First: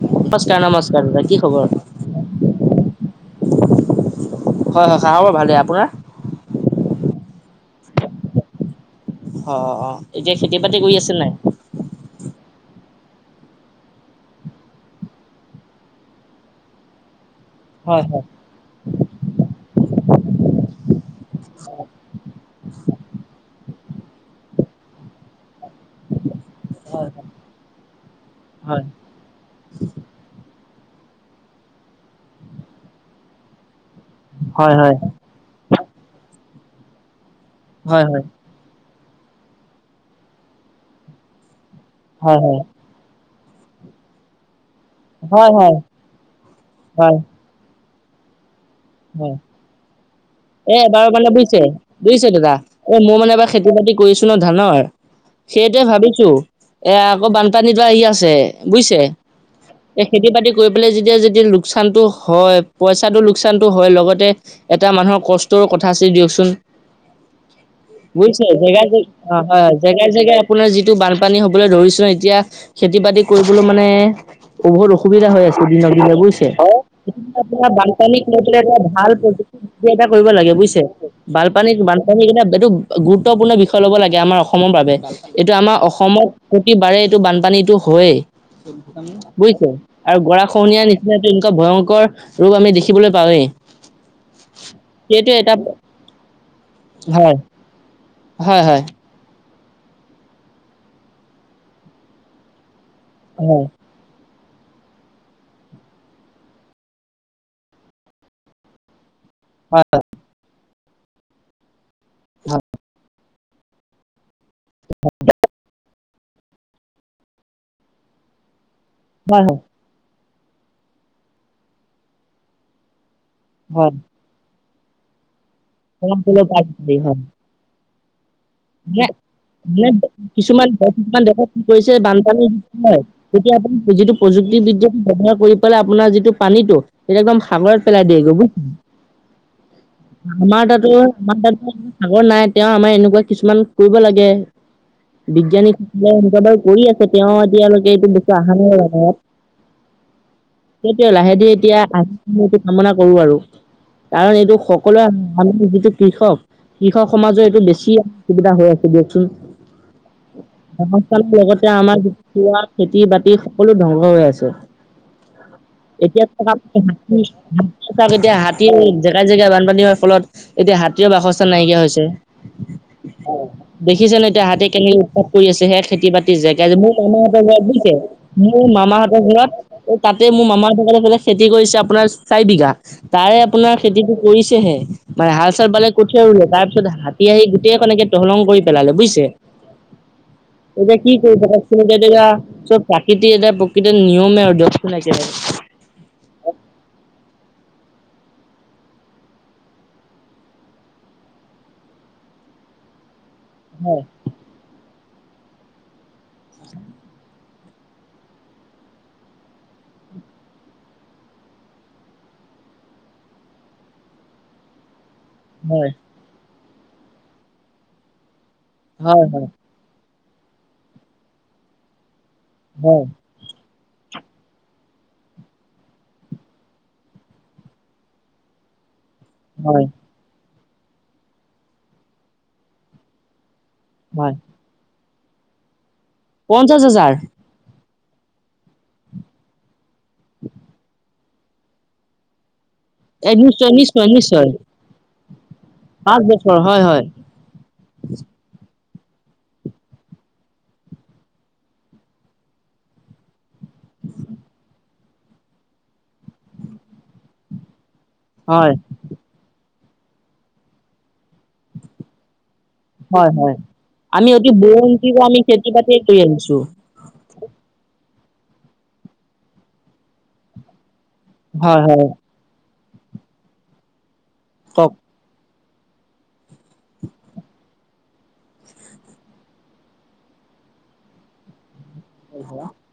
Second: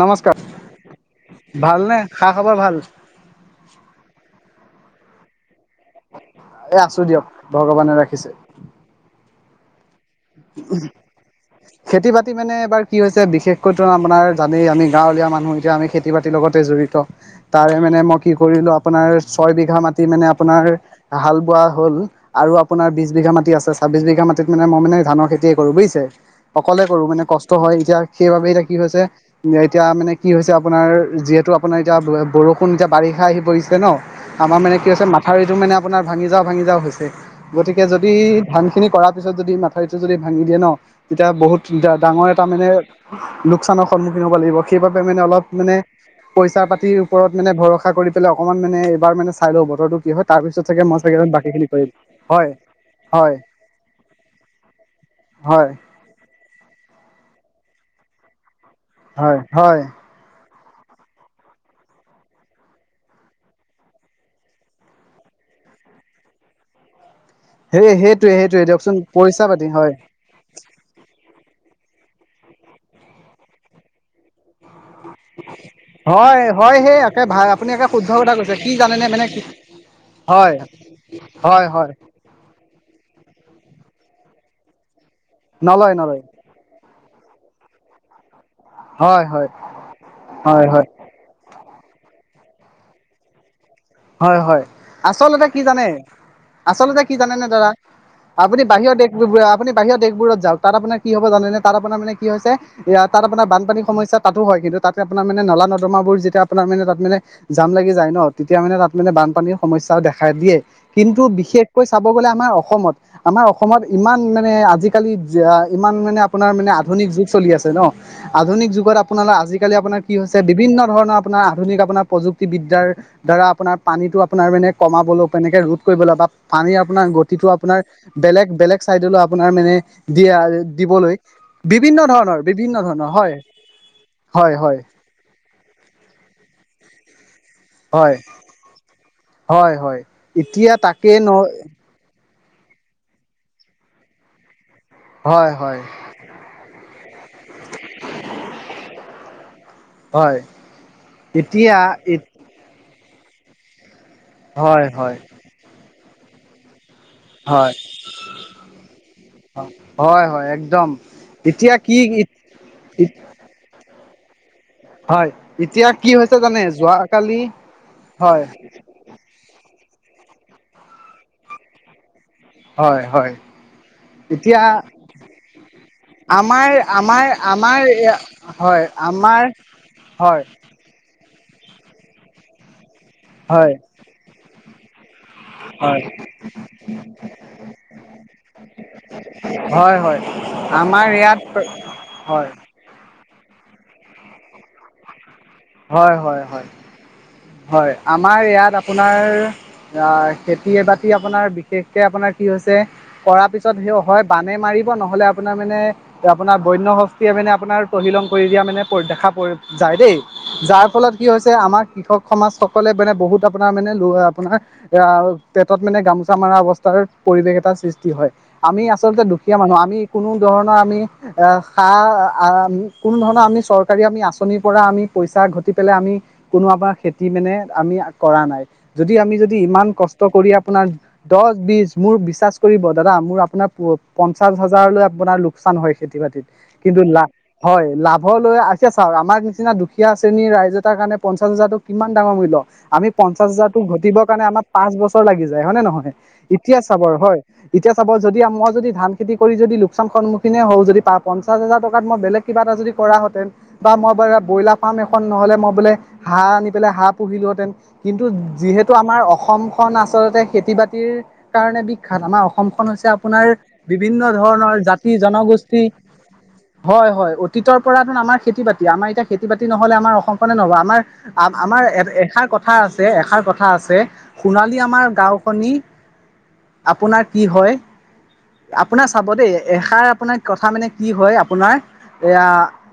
নমস্কাৰ নমস্কাৰ দাদা কি খবৰ? ভালনে খা-খবৰ ভাল। হয় হয় খা-খবৰ ভালে। এ আছোঁ দিয়ক ভগৱানে ৰাখিছে। অ অ এতিয়া খেতি-বাতি কৰি আছে নে খেতি নাই। বাতি মানে এবাৰ কি হৈছে বিশেষকৈ ধৰা আপোনাৰ জানেই আমি গাঁৱলীয়া মানুহ এতিয়া আমি খেতি-বাতিৰ লগতে জড়িত। তাৰে মানে হয় মই হয় কি কৰিলোঁ আপোনাৰ ছয় বিঘা মাটি মানে আপোনাৰ হাল বোৱা হ'ল। আৰু আপোনাৰ বিছ বিঘা মাটি আছে ছাব্বিছ বিঘা মাটিত মানে মই মানে। ধানৰ খেতিয়ে কৰোঁ বুজিছে অকলে কৰোঁ মানে কষ্ট হয় এতিয়া সেইবাবে এতিয়া কি হৈছে। এতিয়া মানে কি হৈছে আপোনাৰ যিহেতু আপোনাৰ এতিয়া বৰষুণ এতিয়া বাৰিষা আহি পৰিছে নহ। আমাৰ হয় মানে কি হয় হৈছে মাথাউৰিটো মানে আপোনাৰ ভাঙি যাওঁ ভাঙি যাওঁ হৈছে। গতিকে হয় যদি হয় ধানখিনি কৰাৰ পিছত যদি মাথাউৰিটো যদি ভাঙি দিয়ে নহ তেতিয়া বহুত। ডাঙৰ হয় হয় এটা হয় মানে লোকচানৰ সন্মুখীন হ'ব লাগিব। সেইবাবে মানে অলপ হয় মানে হয় পইচা-পাতিৰ হয় ওপৰত মানে ভৰসা কৰি পেলে অকমান। মানে এইবাৰ মানে হয় চাই লওঁ বতৰটো কি হয় তাৰ পিছত এ চাগে মই এবাৰ চাগে মানে বাকী বুজিছে খিনি কৰিম হয় হয়। পতি কৰিছোঁ নহ ধানৰ হয় সেইটোৱে ভাবিছোঁ এ আকৌ বানপানীটো আহি আছে। বুজিছে হয় হয় এই খেতি-বাতি কৰি পেলাই যেতিয়া যেতিয়া লোকচানটো হয় পইচাটো লোকচান। ছানটো হয় লগতে এটা মানুহৰ কষ্টৰো কথা আছিল দিয়কচোন। সেই সেইটোৱে বুজিছে সেইটোৱে জেগাই দিয়কচোন অ পইচা পাতি হয় জেগাই জেগাই আপোনাৰ যিটো বানপানী হ'বলৈ ধৰিছে। এতিয়া খেতি-বাতি কৰিবলৈ মানে বহুত অসু। সুবিধা হৈ আছিলে দিনক দিনে বুজিছে হয় অ হয় সেই একে ভাল আপোনাৰ আপুনি একে শুদ্ধ বানপানী। কথা কৈছে কি [unintelligible] জানেনে ভাল মানে কি প্ৰযুক্তি কৰিব লাগে হয় বুজিছে হয় বানপানী হয় বানপানী এটা এইটো গুৰুত্বপূৰ্ণ বিষয়। ল'ব লাগে আমাৰ অসমৰ বাবে এইটো আমাৰ নলয় নলয় অসমত প্ৰতিবাৰে এইটো বানপানীটো হয়েই। হয় হয় বুজিছে আৰু হয় গৰাখহনীয়াৰ হয় নিচিনাটো এনেকুৱা ভয়ংকৰ ৰূপ আমি দেখি। কিবলৈ পাওঁৱেই। হয় হয় সেইটো আচলতে এটা কি জানে আচলতে কি জানে হয় নে দাদা হয় আপুনি হয় বাহিৰত দেশবোৰত আপুনি বাহিৰ দেশবোৰত যাও তাত আপুনি বাহিৰৰ দেশবোৰত যাওক, আপোনাৰ কি হ'ব জানেনে তাত আপোনাৰ মানে কি হৈছে এ তাত আপোনাৰ হয় বানীৰ সমস্যাত তাতো হয়। কিন্তু তাতে আপোনাৰ মানে নলা নদমা বোৰ যেতিয়া আপোনাৰ মানে তাত মানে জাম লাগি যায় ন তেতিয়া মানে তাত মানে বানপানীৰ হয় সমস্যা দেখা দিয়ে, কিন্তু বিশেষকৈ চাব গ'লে আমাৰ হয় হয় অসমত আমাৰ অসমত ইমান মানে আজিকালি ইমান মানে আপোনাৰ মানে আধুনিক যুগ চলি আছে নহ। আধুনিক যুগত আপোনাৰ হয় আজিকালি আপোনাৰ কি হৈছে বিভিন্ন ধৰণৰ আপোনাৰ আধুনিক আপোনাৰ প্ৰযুক্তিবিদ্যাৰ। দ্বাৰা আপোনাৰ হয়। পানীটো আপোনাৰ মানে কমাবলৈ এনেকৈ ৰোধ কৰিব গৰম লাগে বা তেলৰ পানীৰ পাৰি আপোনাৰ হয়। গতিটো আপোনাৰ। বেলেগ বেলেগ চাইডলৈ আপোনাৰ মানে দিয়া কিছুমান দিবলৈ কিছুমান দেশত কি কৰিছে বিভিন্ন ধৰণৰ বানপানীৰ। বিভিন্ন [unintelligible] ধৰণৰ হয় তেতিয়া আপোন যিটো হয় হয় প্ৰযুক্তিবিদ্যাত ব্যৱহাৰ কৰি পেলাই আপোনাৰ যিটো পানীটো সেইটো একদম। সাগৰত পেলাই হয় দিয়ে গৈ। হয় হয় আমাৰ এতিয়া তাতো তাকে ন বান পানী হয়, আাগৰ নাই। তিয়াও আমাৰ এনেকুৱা কিছুমান কৰিব লাগে। হয় হয় বিজ্ঞানীসকলে এইবোৰ কৰি আছে, তেওঁ এতিয়ালৈকে এইটো বস্তু অহা নাই। হয় তেতিয়া লাহে ধিৰে এতিয়া কামনা কৰো আৰু কাৰণ এইটো হয় সকলোৱে হয় আমাৰ যিটো কৃষক কৃষক সমাজৰ এইটো হয় বেছি অসুবিধা হৈ আছে দিয়কচোন। হয় হয় একদম সমসাবোৰ লগতে এতিয়া কি আমাৰ খেতি বাতি সকলো ধ্বংস হৈ আছে। হয়। কি এতিয়া চ হৈছে জানে যোৱাকালি এতিয়া হয় হাতীয়ে জেগাই জেগাই বানপানী হোৱাৰ ফলত [unintelligible] এতিয়া হাতীৰ বাসস্থান নাইকিয়া হৈছে। হয় হয় অ' দেখিছে নে এতিয়া হাতী কেনেকে উৎপাত কৰি আছে। সেয়া খেতি বাতিৰ যেগা। আমাৰ মোৰ আমাৰ মামাহঁতৰ ঘৰত আমাৰ বুইছে মোৰ হয় মামাহতৰ আমাৰ ঘৰত তাতে হয় মোৰ মামাহঁতৰ ফালে খেতি কৰিছে আপোনাৰ চাৰি বিঘা তাৰে হয় আপোনাৰ খেতিটো কৰিছেহে মানে হাল চাল বালে হয় কঠিয়াও ৰুলে তাৰ পিছত হাতী আহি গ'ল। হাতীয়ে একদম তহিলং কৰি পেলালে বুজিছে। হয় হয় এতিয়া আমাৰ কি কৰিব ইয়াত কওকচোন এতিয়া এতিয়া হয় চব প্ৰাকৃতি এতিয়া সেটো নিয়মে আৰু দিয়কছোন একেবাৰে। হয় হয় হয় হয়। আমাৰ ইয়াত আপোনাৰ আহ খেতিয়ে বাতি আপোনাৰ বিশেষকে আপোনাৰ কি হৈছে কৰাৰ পিছত সেই হয় বানে মাৰিব নহলে আপোনাৰ মানে আপোনাৰ বন্য হস্তীয়ে মানে আপোনাৰ তহিলং কৰি দিয়া মানে দেখা যায় দেই যাৰ ফলত কি হৈছে আমাৰ কৃষক সমাজ সকলে মানে বহুত আপোনাৰ মানে ল আপোনাৰ এ পেটত হয় মানে গামোচা মৰা অৱস্থা পৰিৱেশ এটাৰ সৃষ্টি হয়। আমি আচলতে হয় হয় দুখীয়া মানুহ। আমি কোনো ধৰণৰ আমি আহ সা হয় কোনো ধৰণৰ আমি চৰকাৰ কাৰি আমি আঁচনিৰ পৰা আমি পইচা ঘটি পেলাই আমি কোনো আপোনাল খে তি মানে আমি কৰা নাই। যদি আমি যদি হয় ইমান কষ্ট কৰি দহ বিশ মোৰ বিশ্বাস কৰিব দাদা মোৰ আপোনাৰ হয় পঞ্চাশ হাজাৰলৈ পোনাৰ লোকচান হয় খেতি বাতিত, পঞ্চাশ কিন্তু হাজাৰ লাভ? হয় লাভ হয় লৈ আছে। চাওঁক আমাৰ নিচিনা দুখীয়া শ্ৰেণীৰ ৰাইজ এটাৰ কাৰণে পঞ্চাশ হাজাৰতটো কিমান ডাঙৰ মূল্য। আমি এ পঞ্চাশ নিশ্চয় হাজাৰো নিশ্চয় ঘটিব কাৰণে নিশ্চয় আমাৰ পাঁচ বছৰ লাগি য য় হয় নে নহয় পাঁচ বছৰ ইতিয়া হয় চাবৰ হয় ইতিয়া চাব যদি মই যদি ধান খেতি কৰি যদি লোকচান সন্মুখীনে হওঁ, যদি পঞ্চাশ হাজাৰ টকাত মই বেলেগ কিবা এটা যদি কৰা হতেন, বা মই বাৰু ব্ৰইলাৰ ফ্ৰাম এখন নহ'লে মই বোলে হাঁহ আনি পেলাই হাঁহ পুহিলোহেঁতেন কিন্তু হয় যিহেতু আমাৰ অসম খ ন আচলতে খেতি বাতিৰ কাৰণে বিখ্যাত। আমাৰ অসম অসমখন হৈছে হয় আপোনাৰ হয় বিভিন্ন আমি অতি ধৰণৰ জাতি বুৰঞ্জীৰ আমি খেতি জনগোষ্ঠী বাতিয়ে কৰি আনিছো হয় হয় অতীতৰ পৰা আমাৰ খেতি বাতি আমাৰ এতিয়া খেতি বাতি নহলে আমাৰ অসমখনে নহব। আমাৰ হয় আমাৰ হয় এষাৰ কথা কথা আছে এষাৰ কথা আছে সোণালী কওক আমাৰ গাওঁখনি আপোনাৰ কি হয় আপোনাৰ চাব দে এষাৰ আপোনাৰ কথা মানে কি হয়, আপোনাৰ এয়া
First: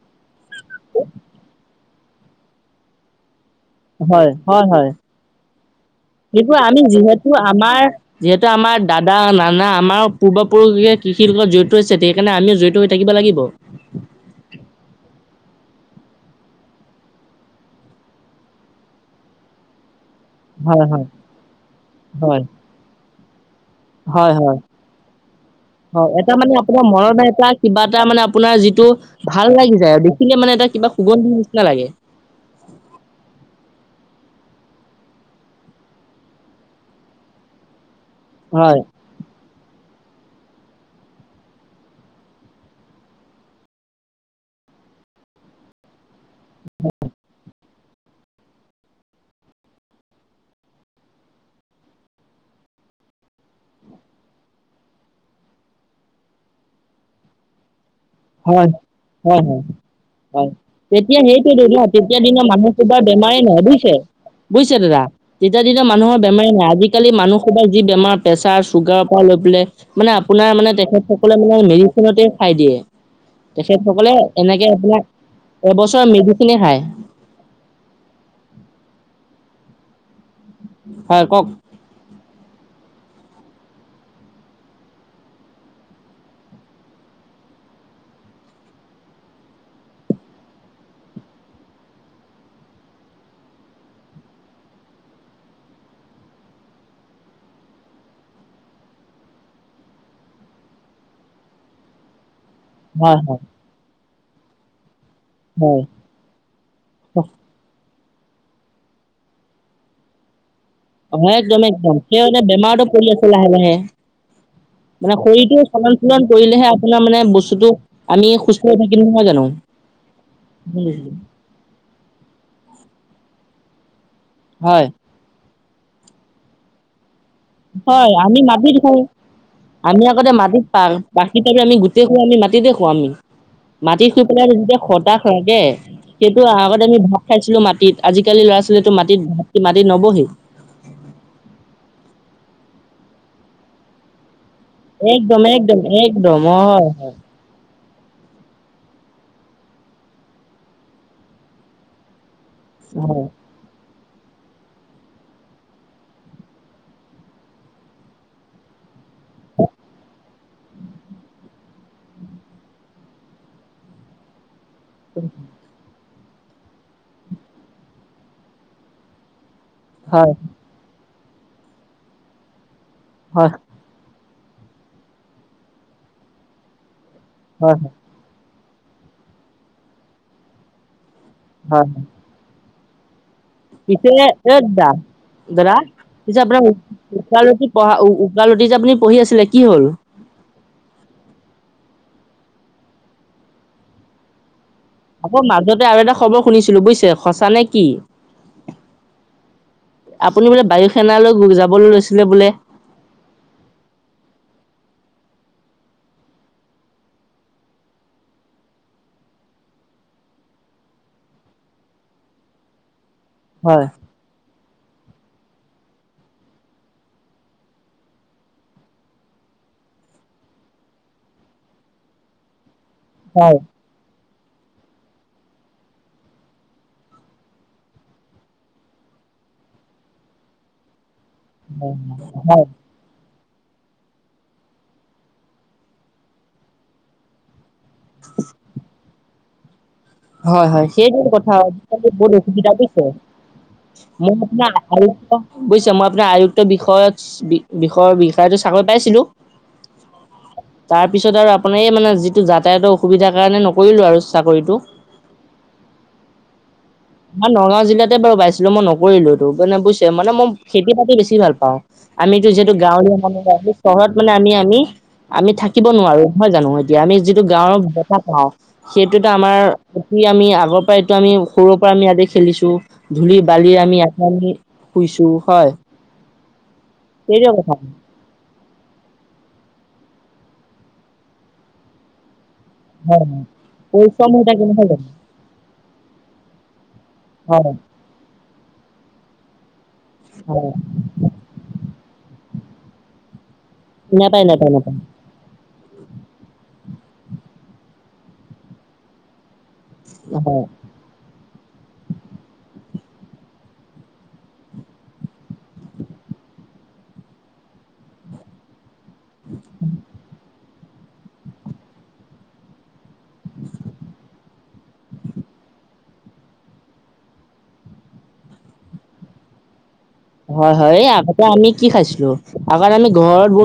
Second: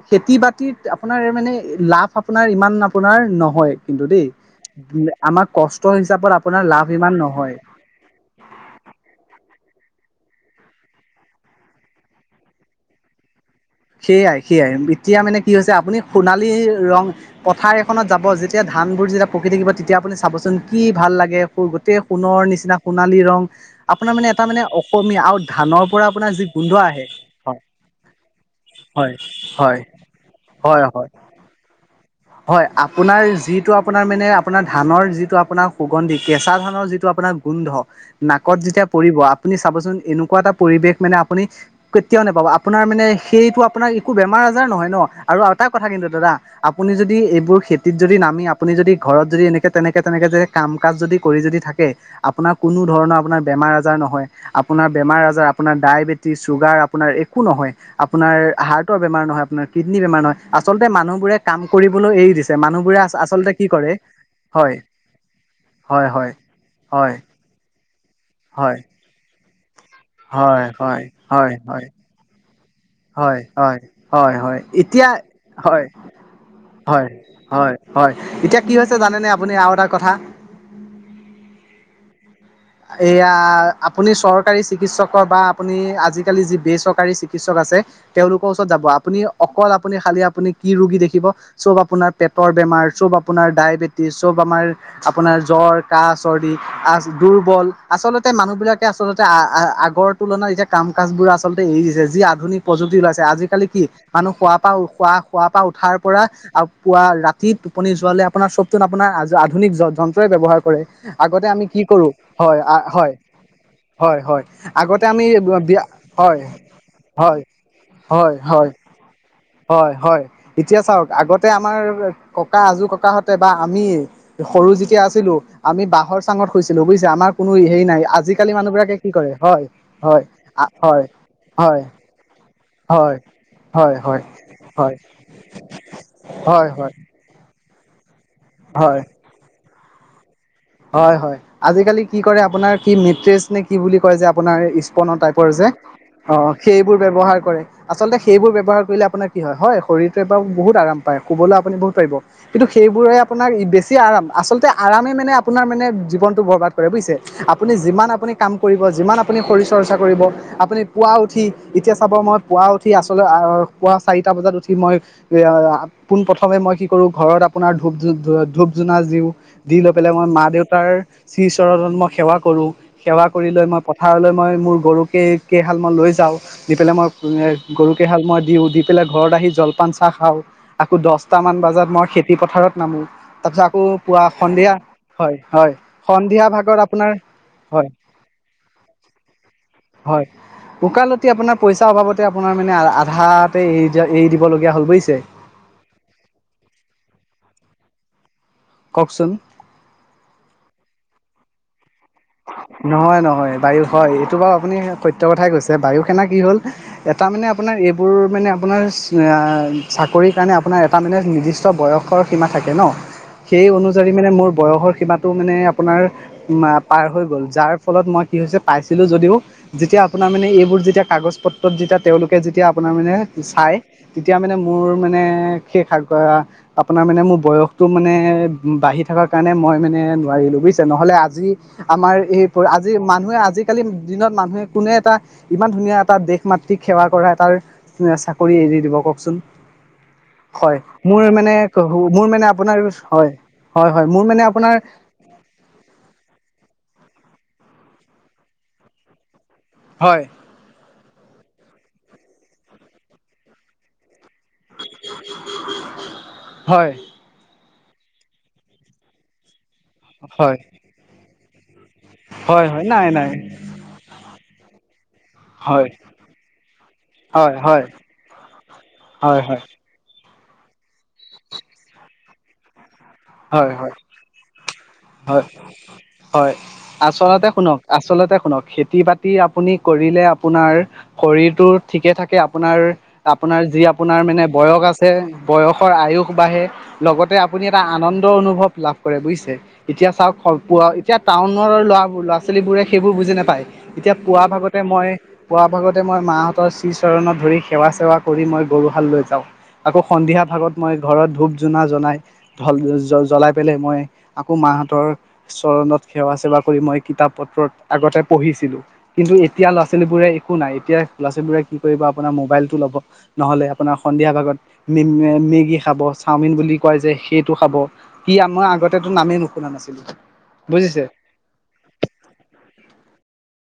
খেতি বাতিত, আপোনাৰ মানে লাভ আপোনাৰ, ইমান আপোনাৰ, ন হয় কিন্তু দে, হয় হয় হয় আমাৰ কষ্ট হিচাপত কিন্তু আপোনাৰ আমি লাভ ইমান যিহেতু নহয়। আমাৰ যিহেতু আমাৰ দাদা, নানা, আমাৰ পূৰ্বপুৰুষে কৃষিৰ লগত জড়িত হৈছে, সেইকাৰণে আমিও জড়িত হৈ থাকিব লাগিব। সেইয়াই সেয়াই এতিয়া মানে, কি হৈছে আপুনি সোণালী ৰং পথাৰ এখনত যাব যেতিয়া ধা ধানবোৰ যেতিয়া পকি থাকিব তেতিয়া আপুনি চাবচোন কি হয় হয় ভাল লাগে। সো গোটেই সোণৰ হয় নিচিনা সোণালী ৰং আপোনাৰ মানে হয় হয় এটা মানে অসমীয়া আৰু ধানৰ পৰা হয়, এটা আপোনাৰ যি মানে গোন্ধ আহে, মনত এটা হয়। কিবা এটা [unintelligible] যিটো, হয় ভাল লাগি হয় যায় আৰু দেখিলে মানে এটা হয় কিবা হয় সুগন্ধি নিচিনা লাগে। হয়, আপোনাৰ যিটো আপোনাৰ মানে আপোনাৰ ধানৰ যিটো আপোনাৰ সুগন্ধি, কেঁচা ধানৰ যিটো আপোনাৰ গোন্ধ। নাকত হয়, যেতিয়া পৰিব আপুনি চাবচোন এনেকুৱা এটা পৰিৱেশ মানে আপুনি, কেতিয়াও নোপাব আপোনাৰ মানে সেইটো আপোনাৰ একো বেমাৰ আজাৰ নহয় ন'। আৰু এটা কথা কিন্তু দাদা, আপুনি যদি এইবোৰ খেত তিত যদি নামি আপুনি যদি ঘৰত যদি এনেকে তেনেকে তেনেকে যে কাম কাজ যদি কৰি যদি থাকে, আপোনাৰ কোনো কোনো ধৰণৰ আপোনাৰ বেমাৰ আজাৰ নহয়, আপোনাৰ বেমাৰ আজাৰ আপোনাৰ ডায়েবেটিছ, চুগাৰ আপোনাৰ একো নহয়। আপোনাৰ হয়, হাৰ্টৰ বেমাৰ হয়, নহয়, হয়, আপোনাৰ কিডনী বেমাৰ নহয়, হয়। আচলতে মানুহবোৰে [unintelligible] কাম কৰিবলৈ তেতিয়া এৰি দিনৰ দিছে মানুহ মানুহবোৰে কেইটাৰ বেমাৰেই আচলতে নহয় কি বুজিছে। কৰে হয় বুজিছে দাদা, তেতিয়া দিনাত হয় মানুহৰ হয় বেমাৰ নাই আজিকালি হয় মানুহ খোপাৰ যি বেমাৰ প্ৰেছাৰ, হয় চুগাৰৰ পৰা লৈ মানে, মানে আপোনাৰ হয় মানে তেখেত হয় সকলে হয় মানে হয় মেডিচিনতে খাই দিয়ে। হয় তেখেত হয় সকলে হয় হয় এনেকে আপোনাৰ, এতিয়া হয় এবছৰ মেডিচিন হয়, হয়, হয়, এতিয়া কি হৈছে জানেনে আপুনি আৰু এটা কথা? হয়, কওঁক। এয়া, আপুনি চৰকাৰী চিকিৎসকৰ বা আপুনি আজিকালি যি বেচৰকাৰী চিকিৎসক আছে। তেওঁলোকৰ ওচৰত যাব আপুনি অকল আপুনি খালি আপুনি কি ৰোগী দেখিব, চব আপোনাৰ পেটৰ বেমাৰ চব আপোনাৰ ডায়েবেটিছ, চব আমাৰ আপোনাৰ জ্বৰ, কাঁহ, চৰ্দি [unintelligible] দুৰ্বল। আচলতে মানুহ বিলাকে আচলতে আ আগৰ তুলনাত এতিয়া কাম কাজ বোৰ আচলতে এৰি দিছে। যি আধুনিক, প্ৰযুক্তি হয়, ওলাইছে, হয়, আজিকালি কি মানুহ খোৱা পৰা, খোৱা খোৱা পৰা হয়। উঠাৰ পৰা পুৱা ৰাতি, আপুনি যোৱালৈ আপোনাৰ চবটো আপোনাৰ আধুনিক যন্ত্ৰৰেই ব্যৱহাৰ কৰিব। হয় আগতে একদম আমি কি একদম কৰো সেইকাৰণে হয়, বেমাৰতো পৰি আছে লাহে লাহে। আগতে মানে আমি, শৰীৰটো বিয়া চলন চলন হয় কৰিলেহে আপোনাৰ মানে হয় বস্তুতটো, আমি হয় সুস্থ হয় হৈ থাকম নহয় জানো? হয় হয়, এতিয়া চাওক আগতে আমাৰ ককা আজোৰ ককাহঁতে বা আমি, সৰু হয় যেতিয়া আছিলো, আমি বাঁহৰ চাঙত শুইছিলো বুজিছে আমাৰ, কোনো হেৰি নাই হয় আমি আজিকালি মানুহ মাটিত বিলাকে শুং, কি কৰে হয় আমি হয় আগতে মাটিত প হয় পাৰি ত আমি হয় গোটেই খিনি আমি, মাটিতে হোৱাং। হয় হয় হয়, যেতিয়া হয় হতাশ লাগে, কিন্তু হয় আগতে হয় আমি ভাত খাইছিলো মাটি আজিকালি ল'ৰা ছোৱালীটো হয় মাটিত মাটি নবসেই। হয় হয়, আজিকালি কি কৰে আপোনাৰ কি মেট্ৰজ নে কি বুলি কয় যে। আপোনাৰ স্পনৰ একদম টাইপৰ যে, একদম অ একদম হয় সেইবোৰ ব্যৱহাৰ কৰে। আচলতে সেইবোৰ ব্যৱহাৰ কৰিলে আপোনাৰ কি হয়, শৰীৰটোৱে বু বহুত আৰাম পায় শুবলৈও আপুনি বহুত পাৰিব। কিন্তু সেইবোৰে হয় আপোনাৰ বেছি আৰাম, আচলতে আৰামে মানে, আপোনাৰ মানে জীৱনটো বৰবাদ কৰে বুজিছে। আপুনি যিমান আপুনি কাম কৰিব যিমান আপুনি শৰীৰ চৰ্চা কৰিব। আপুনি পুৱা উঠি, এতিয়া চাব মই পুৱা উঠি আচলতে আহ পুৱা চাৰিটা বজাত উঠি। কি মই এ [unintelligible] পোন প্ৰথমে মই কি কৰোঁ, ঘৰত আপোনাৰ ধূপ ধূনা দিও, দি লৈ পেলাই মই হয় মা দেউতাৰ শ্ৰী চৰণত মই সেৱা কৰো, সেৱা কৰি হয় লৈ মই পথাৰলৈ, হয় মোৰ গৰুকে কেইশালমান লৈ যাওঁ। নি পেলাই মই এ হয় গৰু কেইশাল ম‌ই দিওঁ। দি পেলাই ঘৰত আহি জলপান চাহ খাওঁ, আকৌ দহটামান বজাত হয় মই খেতি পথাৰত নামো। তাৰপিছত আকৌ পিছে পুৱা এ দাদা সন্ধিয়া-হয় দাদা হয়। পিছে সন্ধিয়া আপোনাৰ ভাগত ওকালতি পঢ়া, হয় উ-উকালতি যে আপুনি পঢ়ি আছিলে, কি হ'ল? উকালতি আপোনাৰ পইচাৰ অভাৱতে আপোনাৰ মানে আধাতে এৰি দিয়া এৰি দিবলগীয়া হ'ল বুজিছে আকৌ মাজতে আৰু এটা খবৰ শুনিছিলো। বুজিছে সঁচা নে কি? কওকচোন আপুনি বোলে বায়ু সেনালৈ যাবলৈ লৈছে নহয় নহয় বায়ু হয় এইটো বাৰু আপুনি সত্য কথাই কৈছে বায়ু সেনা কি হ'ল এটা মানে আপোনাৰ এইবোৰ মান আপোনাৰ চাক চাকৰি কাৰণে আপোনাৰ এটা মানে নিৰ্দিষ্ট বয়সৰ সীমা থাকে ন সেই হয়। অনুযায়ী মানে মোৰ বয়সৰ সীমাটো মানে আপোনাৰ পাৰ হৈ গ'ল যাৰ ফলত মই কি হৈছে পাইছিলো যদিও যেতিয়া আপোনাৰ মানে এইবোৰ যেতিয়া কাগজ পত্ৰত যে তেতিয়া তেওঁলোকে যেতিয়া আপোনাৰ মানে হয় চাই তেতিয়া মানে মোৰ মানে শেষ আপোনাৰ মানে মোৰ বয়সটো মানে বাঢ়ি থা কাৰ কাৰণে মই মানে নোৱাৰিলো বুজিছে, নহলে আজিও আমাৰ এই হয় আজি মানুহে আজি আজিকালি দিনত মানুহে কোনে এটা ইমান ধুনীয়া এটা দেশ মাতৃক সেৱা কৰা তাৰ [unintelligible] চাকৰি এৰি দিব কওকচোন। হয় হয়, সেইটো মোৰ কথা মানে মোৰ [unintelligible] মানে অসুবিধা আপোনাৰ পাইছে। হয় হয় হয় মোৰ মই মানে আপোনাৰ আয়ুক্ত বুইছা, মই আপোনাৰ আয়ুক্ত বিষয়ত বি-বিষয়ৰ বিষয়তো চাকৰি পাইছিলোঁ। হয়। তাৰপিছত আৰু আপোনাৰ এই মানে যিটো যাতায়তৰ অসুবিধাৰ কাৰণে নকৰিলো আৰু চাকৰিটো। হয়। মই নগাঁও জিলাতে বাৰু পাইছিলো, মই নকৰিলোতো মানে বুজিছে। মানে মই হয় খেতি-বাতি বেছি ভাল পাওঁ। আমিতো হয় যিহেতু হয় নাই গাঁৱলীয়া নাই মানুহ, চহৰত গ'লে আমি আমি আমি থাকিব হয় নোৱাৰো, নহয় জানো? এতিয়া আমি যিটো হয় গাঁৱৰ হয় বতাহ পাওঁ সেইটোতো হয় আমাৰ হয় আমি আগৰ পৰা এইটো আমি সৰুৰ পৰা আমি ইয়াতে খেলিছো, ধূলি-বালি হয় হয় আমি ইয়াতে আমি হয় হয়! আচলতে সেইটোৱে কথা শুনক, আচলতে শুনক। খেতি-বাতি আপুনি কৰিলে আপোনাৰ শৰীৰটো ঠিকে থাকে। আ আপোনাৰ হয় হয়। আপোনাৰ যি আপোনাৰ পৰিশ্ৰম হৈ মানে থাকে বয়স নহয় জানো আছে বয়সৰ আয়ুস বাঢ়ে, লগতে আপুনি হয় এটা আনন্দ অনুভৱ লাভ কৰে বুজিছে এতিয়া চাওক হয় পোৱা এতিয়া টাউনৰ ল'ৰাবোৰ ল পাচালী বোৰে সেইবোৰ বুজি নাপায় এতিয়া পুৱা নাপায় নাপায় ভাগতে নাপায় মই পুৱা ভাগত তে মই মাহঁতৰ শ্ৰীচৰণত ধৰি সেৱা সেৱা কৰি মই গৰুহাললৈ যাওঁ। আকৌ সন্ধিয়া হয়। ভাগত মই ঘৰত ধূপ জোনা জনাই ঢল জ - জ্বলাই পেলাই মই আকৌ মাহঁতৰ চৰণত সেৱা-চেৱা কৰি মই কিতাপ প আগতে পঢ়িছিলো কিন্তু এতিয়া ল'ৰা - ছোৱালীবোৰে একো নাই। এতিয়া ল'ৰা ছালীবোৰে কি কৰিব আপোনাৰ মোবাইলতটো ল'ব নহ'লে আপোনাৰ সন্ধিয়া ভাগত ম মেগী খাব চাওমিন বুলি কয় যে সেইটো খাব সী আগতে নামেই নুশুনা নাছিলো। হয় - হয় এই আগতে আমি কি খাইছিলো আগত আমি ঘৰত ব